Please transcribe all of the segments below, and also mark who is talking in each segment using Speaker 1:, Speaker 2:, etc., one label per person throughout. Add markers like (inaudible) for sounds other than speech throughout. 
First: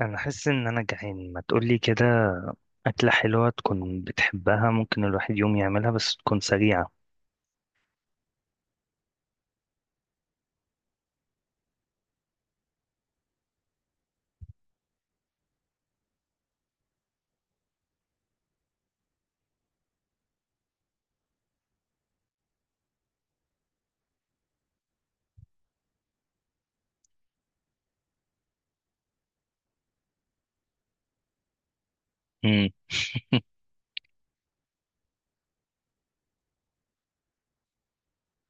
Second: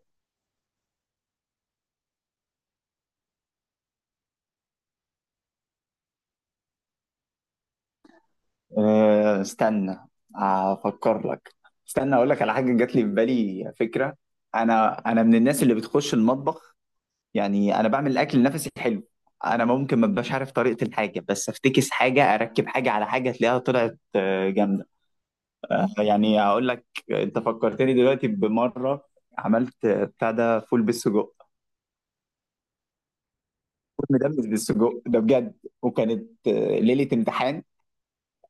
Speaker 1: انا حاسس ان انا جعان، ما تقولي كده. اكله حلوه تكون بتحبها، ممكن الواحد يوم يعملها، بس تكون سريعه.
Speaker 2: أه، استنى، افكر لك. استنى اقول لك على حاجه جات لي في بالي فكره. انا من الناس اللي بتخش المطبخ. يعني انا بعمل الاكل نفسي حلو. انا ممكن ما ابقاش عارف طريقه الحاجه، بس افتكس حاجه اركب حاجه على حاجه تلاقيها طلعت جامده. يعني اقول لك، انت فكرتني دلوقتي بمره. عملت بتاع ده، فول بالسجق.
Speaker 1: امم (laughs)
Speaker 2: فول مدمس بالسجق ده بجد. وكانت ليله امتحان.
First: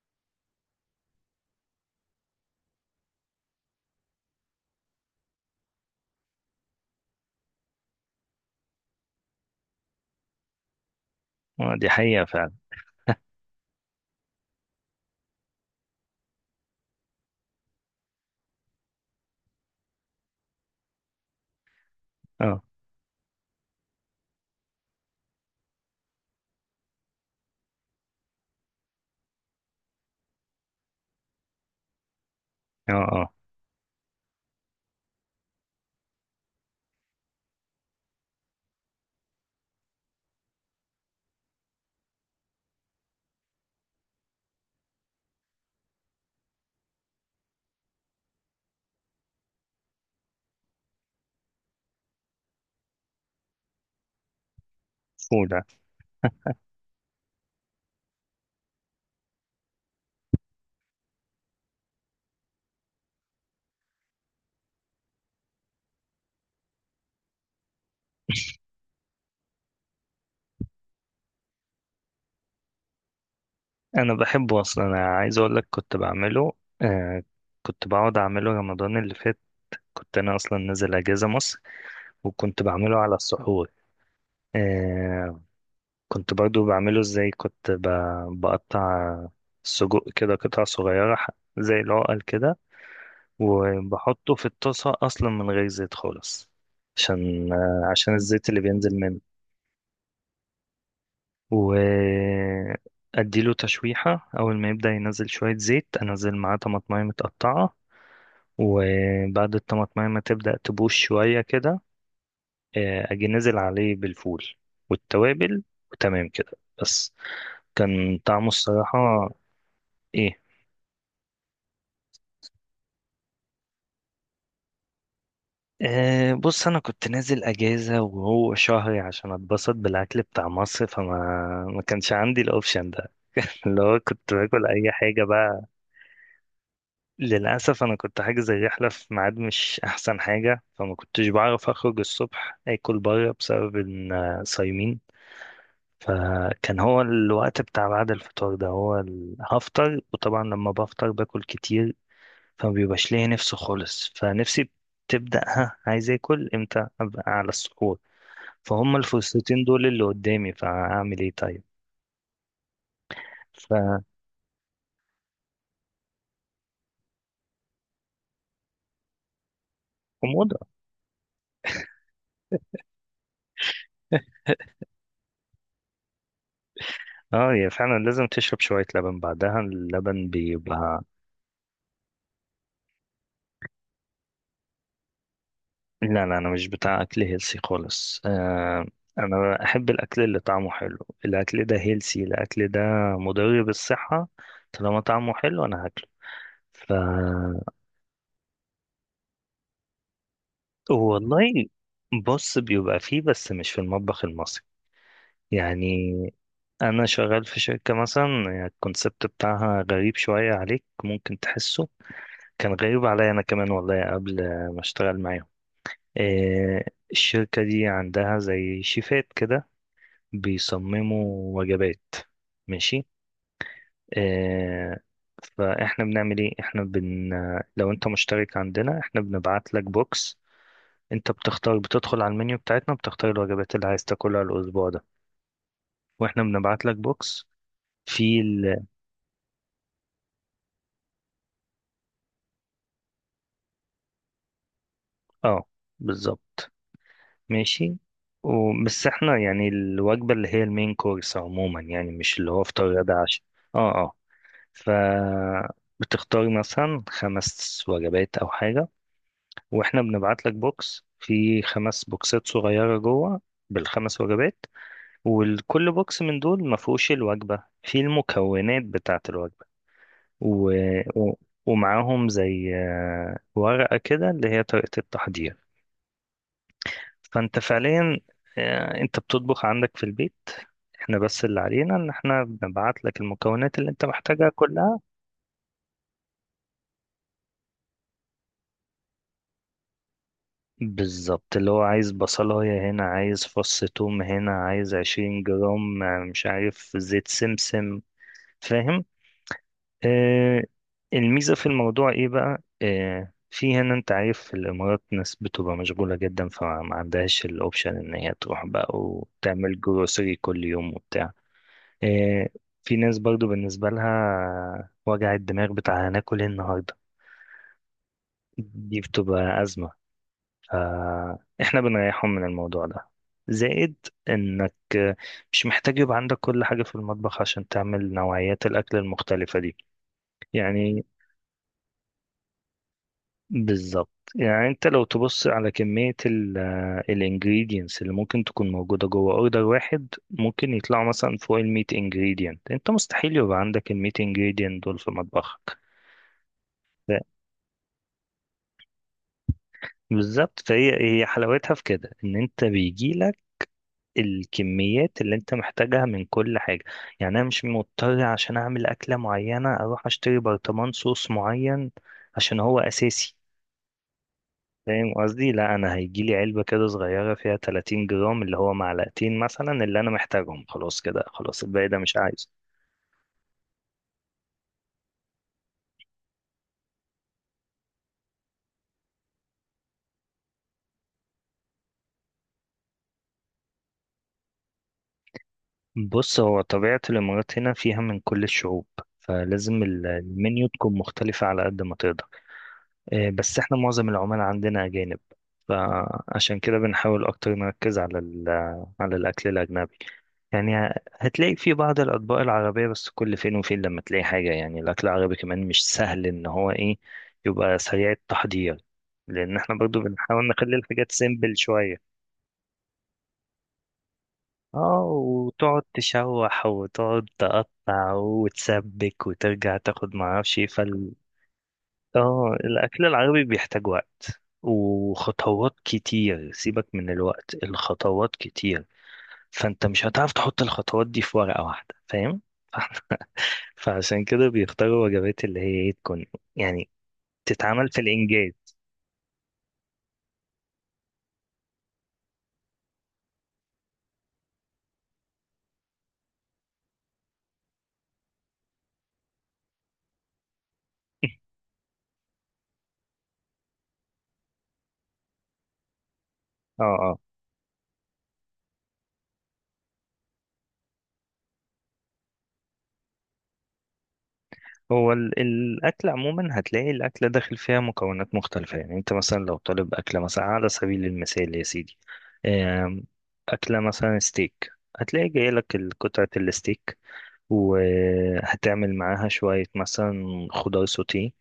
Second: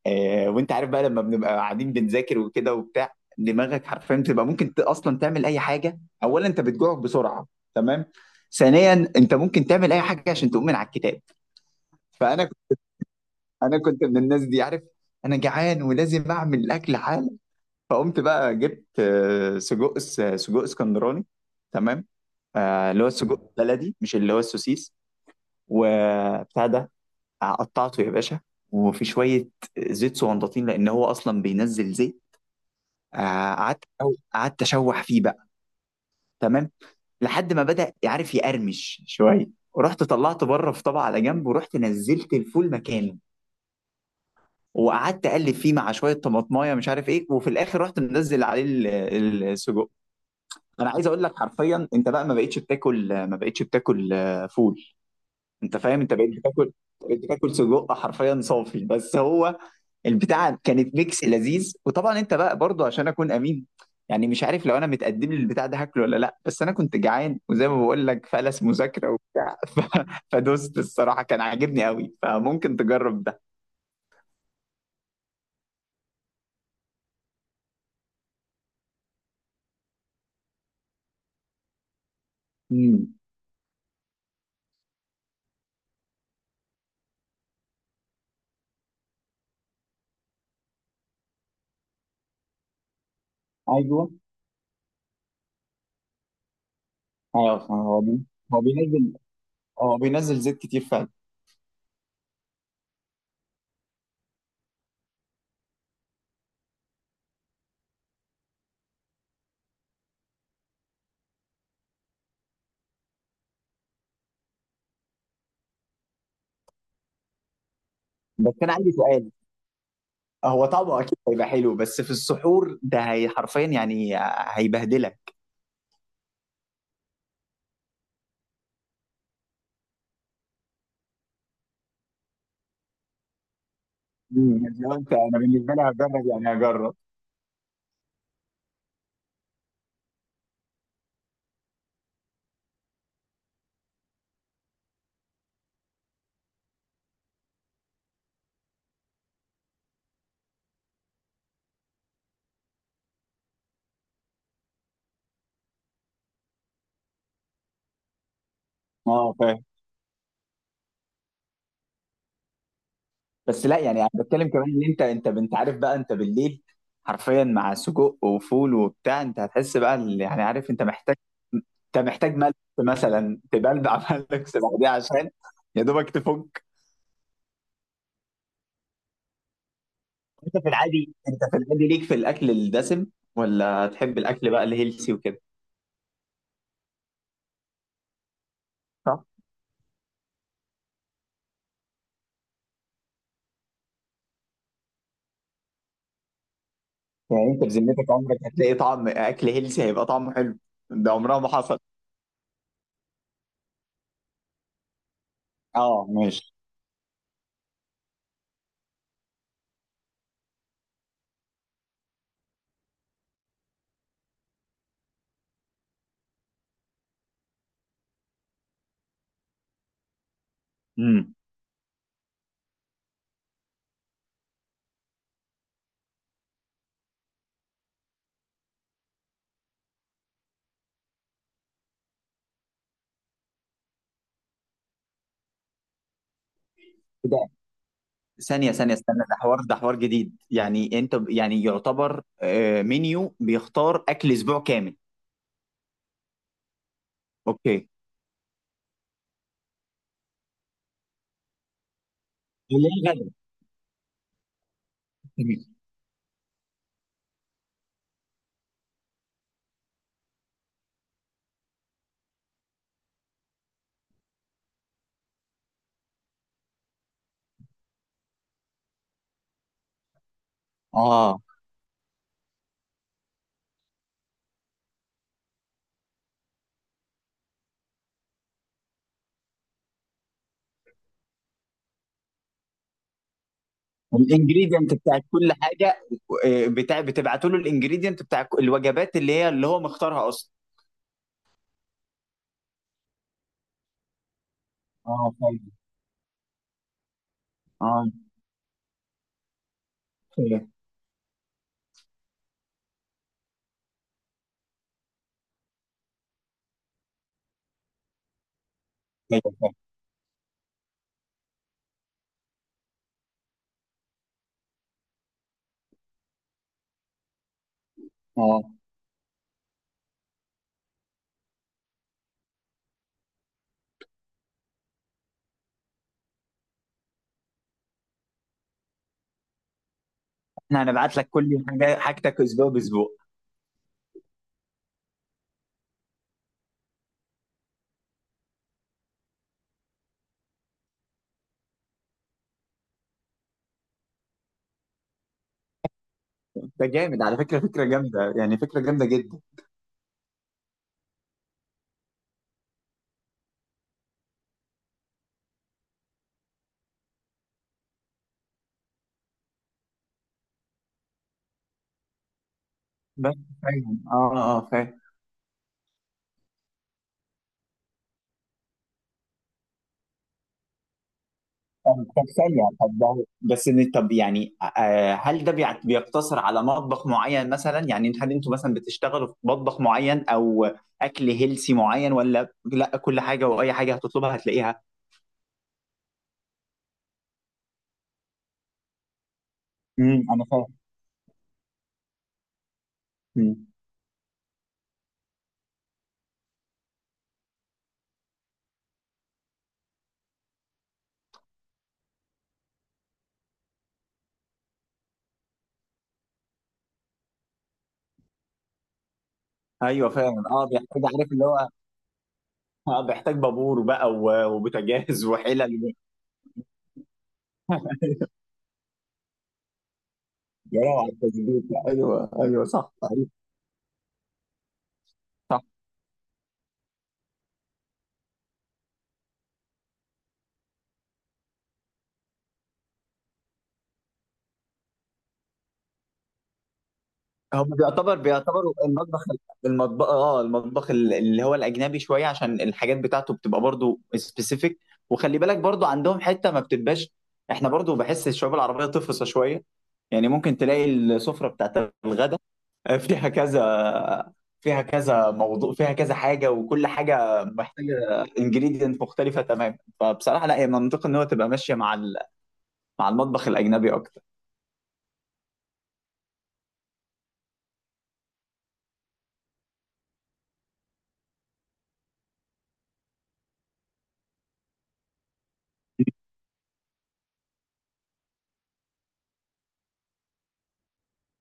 Speaker 2: وانت عارف بقى، لما بنبقى قاعدين بنذاكر وكده وبتاع، دماغك حرفيا بتبقى ممكن اصلا تعمل اي حاجه. اولا انت بتجوع بسرعه، تمام. ثانيا انت ممكن تعمل اي حاجه عشان تقوم من على الكتاب.
Speaker 1: دي حقيقه
Speaker 2: فانا،
Speaker 1: فعلا.
Speaker 2: كنت من الناس دي، عارف. انا جعان ولازم اعمل الاكل حالا. فقمت بقى جبت سجق، سجق اسكندراني، تمام.
Speaker 1: اه
Speaker 2: اللي هو السجق البلدي، مش اللي هو السوسيس، وبتاع ده. قطعته يا باشا، وفي شويه زيت صغنطاطين، لان هو اصلا بينزل زيت.
Speaker 1: اه
Speaker 2: آه، قعدت قعدت اشوح فيه بقى، تمام. لحد ما بدأ عارف يقرمش شويه. ورحت طلعته بره في طبق على جنب، ورحت نزلت الفول مكانه. وقعدت اقلب فيه مع شويه طماطمايه، مش عارف ايه، وفي الاخر رحت منزل عليه السجق. انا عايز اقول لك حرفيا، انت بقى ما بقتش بتاكل، ما بقتش بتاكل فول.
Speaker 1: فول.
Speaker 2: انت فاهم، انت بقيت بتاكل سجق حرفيا صافي، بس هو البتاعه كانت ميكس لذيذ. وطبعا انت بقى برضو، عشان اكون امين، يعني مش عارف لو انا متقدم لي البتاع ده هاكله ولا لا، بس انا كنت جعان، وزي ما بقول لك، فلس مذاكره وبتاع (laughs) فدوست الصراحه، كان عاجبني قوي، فممكن تجرب ده.
Speaker 1: انا بحبه اصلا، انا عايز اقول لك كنت بعمله. آه، كنت بقعد اعمله رمضان اللي فات. كنت انا اصلا نازل اجازه مصر، وكنت بعمله على
Speaker 2: امم.
Speaker 1: السحور. آه، كنت برضو بعمله ازاي؟ كنت بقطع السجق كده قطع صغيره، زي العقل كده،
Speaker 2: ايوه.
Speaker 1: وبحطه في الطاسة أصلا من غير زيت خالص. عشان
Speaker 2: اه،
Speaker 1: عشان الزيت اللي
Speaker 2: هو
Speaker 1: بينزل
Speaker 2: بينزل
Speaker 1: منه،
Speaker 2: هو بينزل زيت كتير فعلا.
Speaker 1: وأديله تشويحة. أول ما يبدأ ينزل شوية زيت، أنزل معاه طماطماية متقطعة، وبعد الطماطماية ما تبدأ تبوش شوية كده، أجي نزل عليه بالفول والتوابل، وتمام كده. بس كان طعمه
Speaker 2: بس انا عندي
Speaker 1: الصراحة.
Speaker 2: سؤال.
Speaker 1: إيه؟
Speaker 2: هو طعمه اكيد هيبقى حلو، بس في السحور ده، هي حرفيا يعني هيبهدلك.
Speaker 1: أه، بص، انا كنت نازل اجازه وهو شهري، عشان اتبسط بالاكل بتاع مصر، فما ما كانش عندي الاوبشن ده، اللي هو كنت باكل
Speaker 2: امم.
Speaker 1: اي
Speaker 2: لو انت
Speaker 1: حاجه
Speaker 2: انا
Speaker 1: بقى.
Speaker 2: بالنسبه لي هجرب، يعني هجرب.
Speaker 1: للاسف انا كنت حاجز الرحله في ميعاد مش احسن حاجه، فما كنتش بعرف اخرج الصبح اكل بره، بسبب ان صايمين. فكان هو الوقت بتاع بعد الفطار ده، هو هفطر، وطبعا لما بفطر باكل كتير، فما بيبقاش ليا نفسي خالص. فنفسي تبدأ، ها عايز اكل امتى؟ ابقى على السحور. فهم
Speaker 2: اه،
Speaker 1: الفسيتين
Speaker 2: فاهم.
Speaker 1: دول اللي قدامي، فهعمل ايه طيب؟
Speaker 2: بس لا، يعني انا بتكلم كمان، ان انت عارف بقى، انت بالليل حرفيا مع سجق وفول وبتاع، انت هتحس بقى يعني
Speaker 1: فحموضة.
Speaker 2: عارف، انت محتاج ملح مثلا تبلبع (laughs) ملح،
Speaker 1: (laughs)
Speaker 2: بعديها عشان، يا دوبك تفك.
Speaker 1: اه، هي فعلا لازم تشرب شوية لبن بعدها، اللبن بيبقى.
Speaker 2: انت في العادي ليك في الاكل الدسم، ولا تحب الاكل بقى الهيلسي وكده؟
Speaker 1: لا لا، انا مش بتاع اكل هيلسي خالص، آه.
Speaker 2: صح.
Speaker 1: انا احب الاكل اللي طعمه حلو. الاكل ده هيلسي، الاكل ده مضر بالصحة، طالما طعمه حلو انا هاكله. ف،
Speaker 2: يعني انت بذمتك، عمرك هتلاقي طعم اكل هيلسي هيبقى طعمه حلو؟ ده عمرها
Speaker 1: والله.
Speaker 2: ما حصل.
Speaker 1: بص، بيبقى فيه، بس مش في المطبخ المصري،
Speaker 2: اه،
Speaker 1: يعني.
Speaker 2: ماشي.
Speaker 1: انا شغال في شركة مثلا، يعني الكونسبت بتاعها غريب شوية عليك، ممكن تحسه. كان غريب عليا انا كمان والله، قبل ما اشتغل معاهم. إيه، الشركة دي عندها زي شيفات كده،
Speaker 2: امم.
Speaker 1: بيصمموا وجبات. ماشي. إيه، فاحنا بنعمل ايه؟ احنا بن، لو انت مشترك عندنا، احنا بنبعت لك بوكس. انت بتختار، بتدخل على المنيو بتاعتنا، بتختار الوجبات اللي عايز تاكلها الاسبوع ده، واحنا بنبعت لك بوكس في
Speaker 2: ثانية ثانية استنى، ده حوار جديد، يعني انت يعني يعتبر منيو بيختار اكل اسبوع كامل؟
Speaker 1: اه، بالظبط.
Speaker 2: اوكي.
Speaker 1: ماشي. بس احنا يعني الوجبة اللي هي المين كورس عموما، يعني مش اللي هو
Speaker 2: اللي
Speaker 1: فطار
Speaker 2: هي
Speaker 1: غدا
Speaker 2: غدا،
Speaker 1: عشاء. اه اه. ف،
Speaker 2: تمام.
Speaker 1: بتختار مثلا خمس وجبات او حاجة، واحنا بنبعت لك بوكس في خمس بوكسات صغيرة جوه، بالخمس وجبات، وكل بوكس من دول ما فيهوش الوجبة، في المكونات بتاعة الوجبة، و... و...
Speaker 2: اه،
Speaker 1: ومعاهم زي ورقة كده اللي هي طريقة التحضير. فانت فعليا، انت بتطبخ عندك في البيت، احنا بس اللي علينا ان احنا بنبعت لك المكونات اللي انت محتاجها
Speaker 2: الانجريدينت
Speaker 1: كلها.
Speaker 2: بتاعت كل حاجة. بتاع بتبعتوا له الانجريدينت بتاع الوجبات، اللي هو مختارها اصلا.
Speaker 1: بالظبط، اللي هو عايز بصلاية هنا، عايز فص توم هنا، عايز
Speaker 2: اه،
Speaker 1: عشرين
Speaker 2: فاهم.
Speaker 1: جرام مش عارف زيت سمسم.
Speaker 2: اه.
Speaker 1: فاهم. اه.
Speaker 2: فاهم
Speaker 1: الميزة في الموضوع ايه بقى؟ اه، في هنا انت عارف، في الامارات ناس بتبقى مشغولة جدا، فما عندهاش الاوبشن ان هي تروح بقى
Speaker 2: فاهم. فاهم.
Speaker 1: وتعمل جروسري كل يوم وبتاع. إيه، في ناس برضو بالنسبة لها وجع الدماغ بتاع هناكل ايه النهاردة،
Speaker 2: اه،
Speaker 1: دي بتبقى أزمة. فإحنا بنريحهم من الموضوع ده. زائد إنك مش محتاج يبقى عندك كل حاجة في المطبخ عشان تعمل نوعيات الأكل المختلفة دي،
Speaker 2: احنا
Speaker 1: يعني.
Speaker 2: هنبعت لك كل حاجة، حاجتك اسبوع باسبوع.
Speaker 1: بالظبط، يعني أنت لو تبص على كمية ال الانجريدينتس اللي ممكن تكون موجودة جوه أوردر واحد، ممكن يطلعوا مثلا فوق الميت ingredient. أنت مستحيل يبقى عندك الميت ingredient دول في مطبخك.
Speaker 2: ده جامد على فكرة، فكرة جامدة، يعني فكرة جامدة جدا.
Speaker 1: بالظبط. هي حلاوتها في كده، ان انت بيجي لك الكميات اللي انت محتاجها من كل حاجه. يعني انا مش مضطر عشان اعمل اكله معينه اروح اشتري برطمان صوص معين عشان هو
Speaker 2: بس،
Speaker 1: اساسي.
Speaker 2: فاهم، اه، اه، فاهم.
Speaker 1: فاهم قصدي؟ لا، انا هيجي لي علبه كده صغيره فيها 30 جرام، اللي هو معلقتين مثلا اللي انا محتاجهم، خلاص كده، خلاص الباقي ده
Speaker 2: طب،
Speaker 1: مش
Speaker 2: طب،
Speaker 1: عايزه.
Speaker 2: ثانية، طب، ده بس طب، يعني هل ده بيقتصر على مطبخ معين مثلا؟ يعني هل انتوا مثلا بتشتغلوا في مطبخ معين، او اكل هيلسي معين، ولا لا؟ كل حاجة واي حاجة هتطلبها هتلاقيها.
Speaker 1: بص، هو طبيعه الامارات هنا فيها من كل الشعوب، فلازم
Speaker 2: امم، انا
Speaker 1: المنيو
Speaker 2: فاهم.
Speaker 1: تكون مختلفه على قد ما تقدر. بس
Speaker 2: امم.
Speaker 1: احنا معظم العمال عندنا أجانب، فعشان كده بنحاول أكتر نركز على على الأكل الأجنبي، يعني. هتلاقي في بعض الأطباق العربية، بس كل فين وفين لما تلاقي حاجة، يعني الأكل العربي كمان مش سهل إن هو إيه، يبقى سريع التحضير، لأن احنا برضو
Speaker 2: ايوه، فاهم.
Speaker 1: بنحاول
Speaker 2: اه،
Speaker 1: نخلي
Speaker 2: بيحتاج،
Speaker 1: الحاجات
Speaker 2: عارف اللي
Speaker 1: سيمبل
Speaker 2: هو،
Speaker 1: شوية.
Speaker 2: بيحتاج بابور بقى،
Speaker 1: اه،
Speaker 2: وبوتاجاز
Speaker 1: وتقعد
Speaker 2: وحلل.
Speaker 1: تشوح، وتقعد تقطع، وتسبك، وترجع تاخد معرفش ايه.
Speaker 2: يا روعة التظبيط، ايوه،
Speaker 1: اه،
Speaker 2: ايوه، صح.
Speaker 1: الاكل العربي بيحتاج وقت وخطوات كتير. سيبك من الوقت، الخطوات كتير، فانت مش هتعرف تحط الخطوات دي في ورقة واحدة، فاهم؟ (laughs) فاحنا- فعشان كده بيختاروا وجبات اللي هي ايه، تكون يعني
Speaker 2: هم
Speaker 1: تتعمل في
Speaker 2: بيعتبر
Speaker 1: الانجاز.
Speaker 2: بيعتبروا المطبخ، اللي هو الاجنبي شويه، عشان الحاجات بتاعته بتبقى برضو سبيسيفيك. وخلي بالك برضو، عندهم حته ما بتبقاش. احنا برضو بحس الشعوب العربيه تفصى شويه. يعني ممكن تلاقي السفره
Speaker 1: (laughs)
Speaker 2: بتاعت الغدا، فيها كذا، فيها كذا موضوع، فيها كذا حاجه،
Speaker 1: اه
Speaker 2: وكل
Speaker 1: اه.
Speaker 2: حاجه محتاجه انجريدينت مختلفه تماما. فبصراحه لا، هي منطقي ان هو تبقى ماشيه مع مع المطبخ الاجنبي اكتر.
Speaker 1: هو الاكل عموما هتلاقي الاكل داخل فيها مكونات مختلفه، يعني انت مثلا لو طالب اكله مثلا، على سبيل المثال يا سيدي، آم، اكله مثلا ستيك، هتلاقي جاي لك قطعه
Speaker 2: (laughs)
Speaker 1: الستيك، وهتعمل معاها شوية مثلا خضار سوتيه،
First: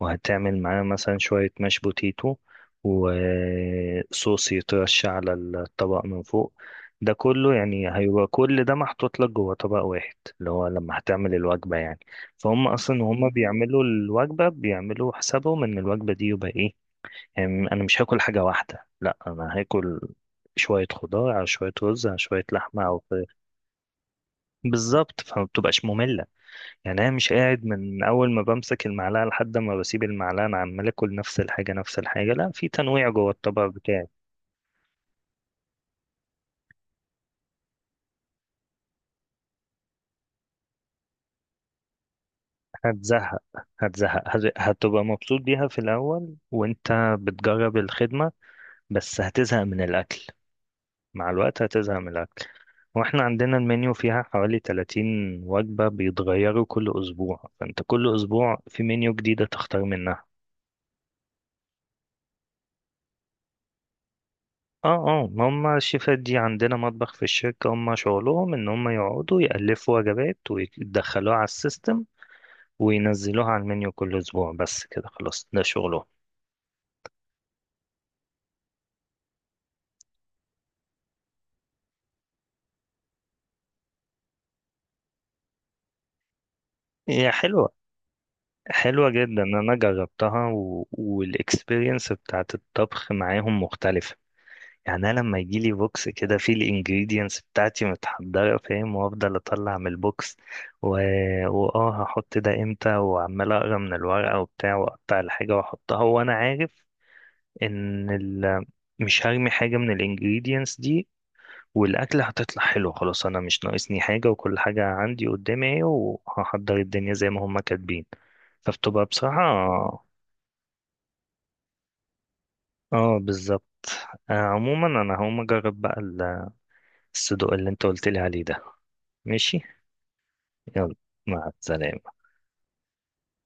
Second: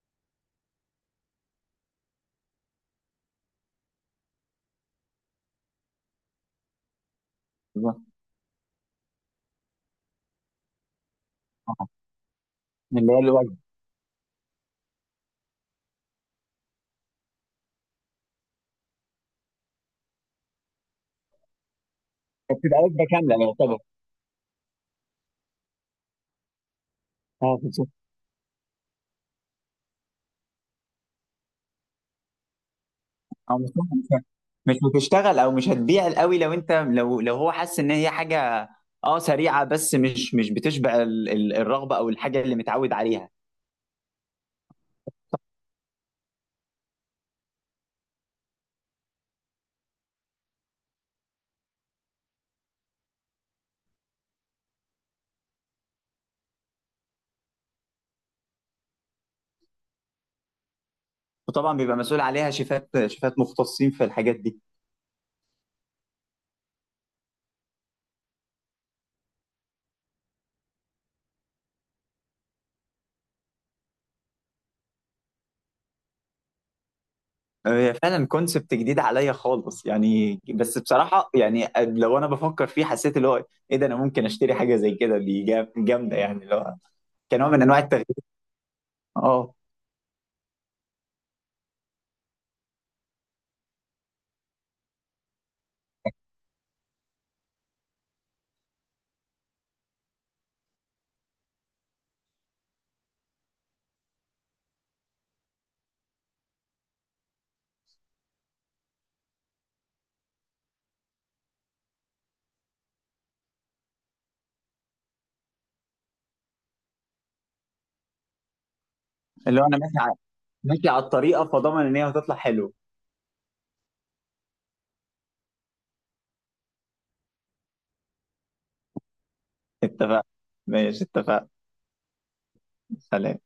Speaker 1: وهتعمل معاها مثلا شوية ماش بوتيتو، وصوص يترش على الطبق من فوق. ده كله يعني
Speaker 2: بالظبط.
Speaker 1: هيبقى كل ده محطوط لك جوه طبق واحد، اللي هو لما هتعمل الوجبة
Speaker 2: آه.
Speaker 1: يعني. فهم أصلا،
Speaker 2: اللي هو
Speaker 1: وهم
Speaker 2: الوجبه،
Speaker 1: بيعملوا الوجبة بيعملوا حسابهم إن الوجبة دي يبقى إيه. يعني أنا مش هاكل حاجة واحدة، لأ، أنا هاكل شوية خضار على شوية رز على شوية
Speaker 2: بتبقى
Speaker 1: لحمة أو
Speaker 2: وجبه
Speaker 1: فراخ.
Speaker 2: كامله، يعتبر.
Speaker 1: بالظبط، فما بتبقاش مملة، يعني انا مش
Speaker 2: اه،
Speaker 1: قاعد
Speaker 2: بالظبط.
Speaker 1: من اول ما بمسك المعلقه لحد ما بسيب المعلقه انا عمال اكل نفس الحاجه نفس الحاجه، لا، في تنويع جوه
Speaker 2: او
Speaker 1: الطبق بتاعي.
Speaker 2: مش هتشتغل، او مش هتبيع قوي، لو انت لو لو هو حاسس ان هي حاجه، اه، سريعه، بس مش بتشبع الرغبه او الحاجه اللي متعود عليها.
Speaker 1: هتزهق. هتزهق، هتبقى مبسوط بيها في الاول وانت بتجرب الخدمه، بس هتزهق من الاكل، مع الوقت هتزهق من الاكل. واحنا عندنا المنيو فيها حوالي 30 وجبه، بيتغيروا كل اسبوع، فانت كل اسبوع في منيو جديده تختار منها.
Speaker 2: وطبعا بيبقى مسؤول عليها شيفات مختصين في الحاجات دي.
Speaker 1: اه اه، ما هم الشيفات دي عندنا مطبخ في الشركة، هم شغلهم ان هم يقعدوا يألفوا وجبات ويدخلوها على السيستم وينزلوها على المنيو كل اسبوع، بس كده خلاص، ده شغلهم.
Speaker 2: هي فعلا كونسبت جديد عليا خالص، يعني، بس بصراحه، يعني لو انا بفكر فيه، حسيت اللي هو، ايه ده، انا ممكن اشتري حاجه زي كده، دي جامده، يعني اللي هو،
Speaker 1: هي
Speaker 2: كنوع من
Speaker 1: حلوة،
Speaker 2: انواع التغيير.
Speaker 1: حلوة جدا،
Speaker 2: اه،
Speaker 1: انا جربتها والاكسبيرينس بتاعت الطبخ معاهم مختلفة. يعني انا لما يجي لي بوكس كده فيه الانجريدينتس بتاعتي متحضرة، فاهم، وافضل اطلع من البوكس و... واه، هحط ده امتى، وعمال اقرا من الورقة وبتاع، واقطع الحاجة واحطها، وانا عارف ان مش هرمي حاجه من الانجريدينتس دي، والاكله هتطلع حلو. خلاص، انا مش ناقصني حاجه، وكل حاجه عندي قدامي اهي، وهحضر الدنيا زي ما هم كاتبين. فبتبقى
Speaker 2: اللي هو
Speaker 1: بصراحه.
Speaker 2: انا ماشي على الطريقه، فضمن ان هي هتطلع حلوه.
Speaker 1: اه، بالظبط. آه، عموما انا هقوم اجرب بقى الصدوق اللي انت قلت لي عليه ده. ماشي.
Speaker 2: اتفق.
Speaker 1: يلا،
Speaker 2: ماشي، اتفق.
Speaker 1: مع السلامه.
Speaker 2: سلام.